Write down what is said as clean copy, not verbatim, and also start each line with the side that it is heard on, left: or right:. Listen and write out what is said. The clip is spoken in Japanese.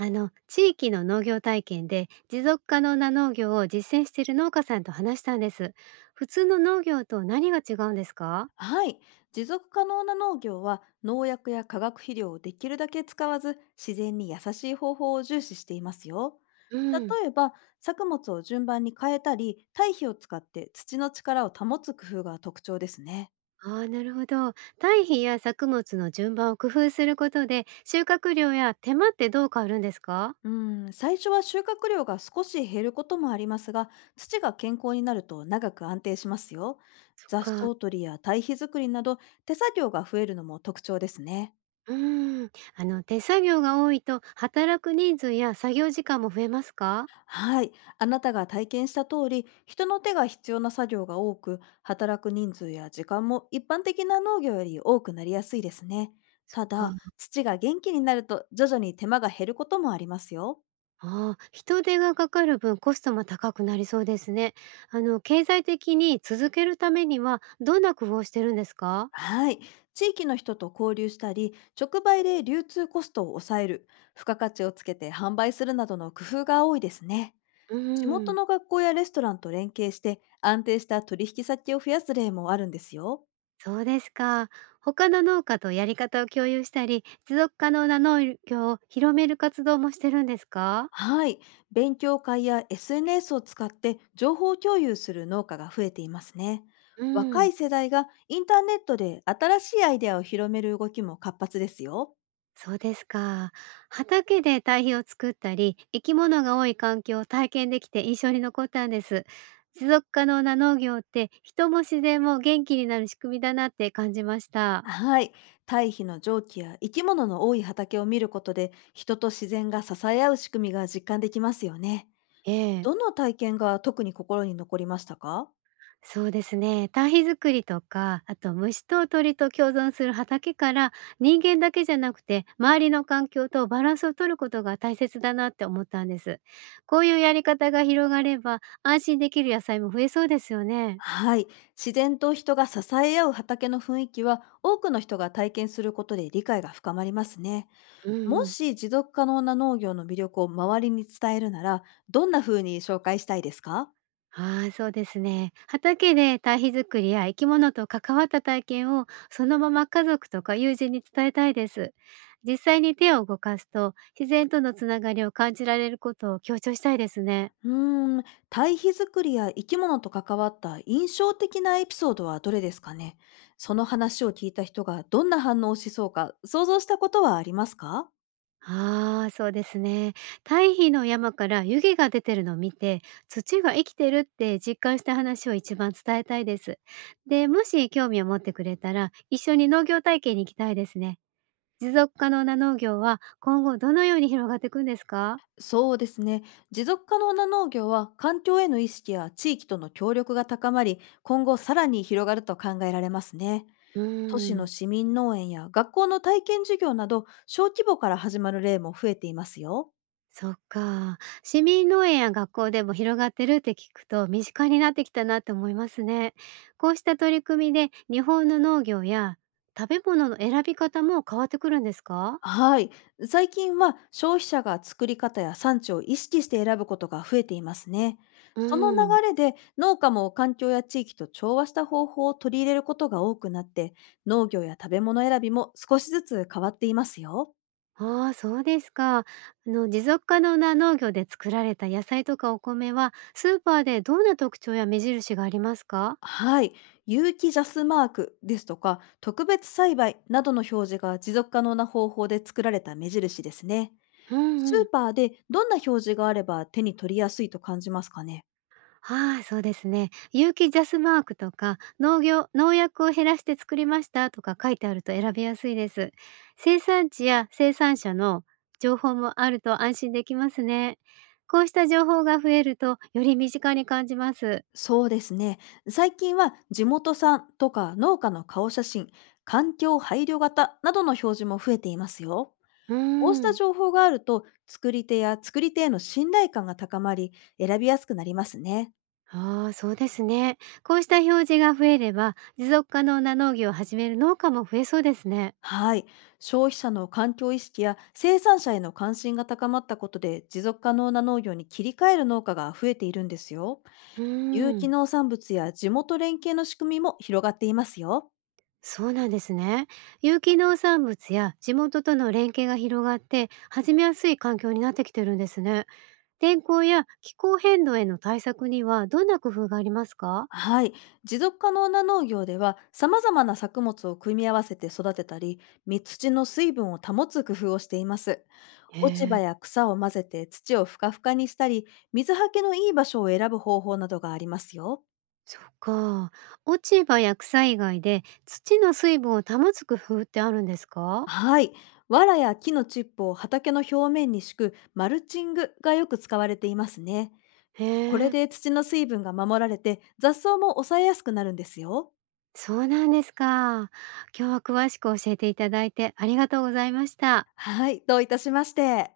right: あの地域の農業体験で持続可能な農業を実践している農家さんと話したんです。普通の農業と何が違うんですか？
left: はい。持続可能な農業は農薬や化学肥料をできるだけ使わず、自然に優しい方法を重視していますよ。
right: うん、
left: 例えば、作物を順番に変えたり堆肥を使って土の力を保つ工夫が特徴ですね。
right: ああなるほど。堆肥や作物の順番を工夫することで収穫量や手間ってどう変わるんですか？
left: う最初は収穫量が少し減ることもありますが、土が健康になると長く安定しますよ。
right: そっ
left: 雑
right: か。
left: 草取りや堆肥作りなど、手作業が増えるのも特徴ですね。
right: うーん、手作業が多いと働く人数や作業時間も増えますか？
left: はい。あなたが体験した通り、人の手が必要な作業が多く、働く人数や時間も一般的な農業より多くなりやすいですね。
right: そっ
left: た
right: か。
left: だ、土が元気になると徐々に手間が減ることもありますよ。
right: ああ、人手がかかる分コストも高くなりそうですね。経済的に続けるためにはどんな工夫をしてるんですか？
left: はい。地域の人と交流したり、直売で流通コストを抑える、付加価値をつけて販売するなどの工夫が多いですね。
right: う
left: 地
right: ー
left: 元
right: ん、
left: の学校やレストランと連携して、安定した取引先を増やす例もあるんですよ。
right: そうですか。他の農家とやり方を共有したり、持続可能な農業を広める活動もしてるんですか？
left: はい。勉強会や SNS を使って情報共有する農家が増えていますね。
right: う
left: 若
right: ん。
left: い世代がインターネットで新しいアイデアを広める動きも活発ですよ。
right: そうですか。畑で堆肥を作ったり、生き物が多い環境を体験できて印象に残ったんです。持続可能な農業って人も自然も元気になる仕組みだなって感じました。
left: はい。堆肥の蒸気や生き物の多い畑を見ることで、人と自然が支え合う仕組みが実感できますよね。
right: ええ、
left: どの体験が特に心に残りましたか？
right: そうですね。堆肥作りとか、あと虫と鳥と共存する畑から人間だけじゃなくて周りの環境とバランスを取ることが大切だなって思ったんです。こういうやり方が広がれば安心できる野菜も増えそうですよね。
left: はい。自然と人が支え合う畑の雰囲気は、多くの人が体験することで理解が深まりますね。
right: うんう
left: も
right: ん。
left: し持続可能な農業の魅力を周りに伝えるなら、どんな風に紹介したいですか？
right: ああそうですね。畑で堆肥作りや生き物と関わった体験をそのまま家族とか友人に伝えたいです。実際に手を動かすと自然とのつながりを感じられることを強調したいですね。
left: うーん、堆肥作りや生き物と関わった印象的なエピソードはどれですかね？その話を聞いた人がどんな反応をしそうか想像したことはありますか？
right: ああ、そうですね。堆肥の山から湯気が出てるのを見て、土が生きてるって実感した話を一番伝えたいです。で、もし興味を持ってくれたら、一緒に農業体験に行きたいですね。持続可能な農業は今後どのように広がっていくんですか？
left: そうですね。持続可能な農業は環境への意識や地域との協力が高まり、今後さらに広がると考えられますね。
right: う
left: 都
right: ー
left: 市の
right: ん、
left: 市民農園や学校の体験授業など、小規模から始まる例も増えていますよ。
right: そっか。市民農園や学校でも広がってるって聞くと身近になってきたなって思いますね。こうした取り組みで日本の農業や食べ物の選び方も変わってくるんですか？
left: はい。最近は消費者が作り方や産地を意識して選ぶことが増えていますね。
right: う
left: その流
right: ん。
left: れで農家も環境や地域と調和した方法を取り入れることが多くなって、農業や食べ物選びも少しずつ変わっていますよ。
right: ああ、そうですか。持続可能な農業で作られた野菜とかお米は、スーパーでどんな特徴や目印がありますか？
left: はい。有機ジャスマークですとか特別栽培などの表示が、持続可能な方法で作られた目印ですね。
right: う
left: ス
right: んう
left: ー
right: ん。
left: パーでどんな表示があれば手に取りやすいと感じますかね？
right: ああ、そうですね。有機ジャスマークとか、農業、農薬を減らして作りましたとか書いてあると選びやすいです。生産地や生産者の情報もあると安心できますね。こうした情報が増えると、より身近に感じます。
left: そうですね。最近は地元産とか農家の顔写真、環境配慮型などの表示も増えていますよ。
right: う
left: こうした
right: ん。
left: 情報があると、作り手や作り手への信頼感が高まり、選びやすくなりますね。
right: ああ、そうですね。こうした表示が増えれば、持続可能な農業を始める農家も増えそうですね。
left: はい。消費者の環境意識や生産者への関心が高まったことで、持続可能な農業に切り替える農家が増えているんですよ。
right: う
left: 有
right: ー
left: 機
right: ん、
left: 農産物や地元連携の仕組みも広がっていますよ。
right: そうなんですね。有機農産物や地元との連携が広がって、始めやすい環境になってきてるんですね。天候や気候変動への対策にはどんな工夫がありますか？
left: はい。持続可能な農業では、様々な作物を組み合わせて育てたり、蜜土の水分を保つ工夫をしています。
right: へ
left: 落ち
right: え、
left: 葉や草を混ぜて土をふかふかにしたり、水はけのいい場所を選ぶ方法などがありますよ。
right: そっか。落ち葉や草以外で土の水分を保つ工夫ってあるんですか？
left: はい。藁や木のチップを畑の表面に敷くマルチングがよく使われていますね。
right: へ
left: これ
right: え。
left: で土の水分が守られて、雑草も抑えやすくなるんですよ。
right: そうなんですか。今日は詳しく教えていただいてありがとうございました。
left: はい、どういたしまして。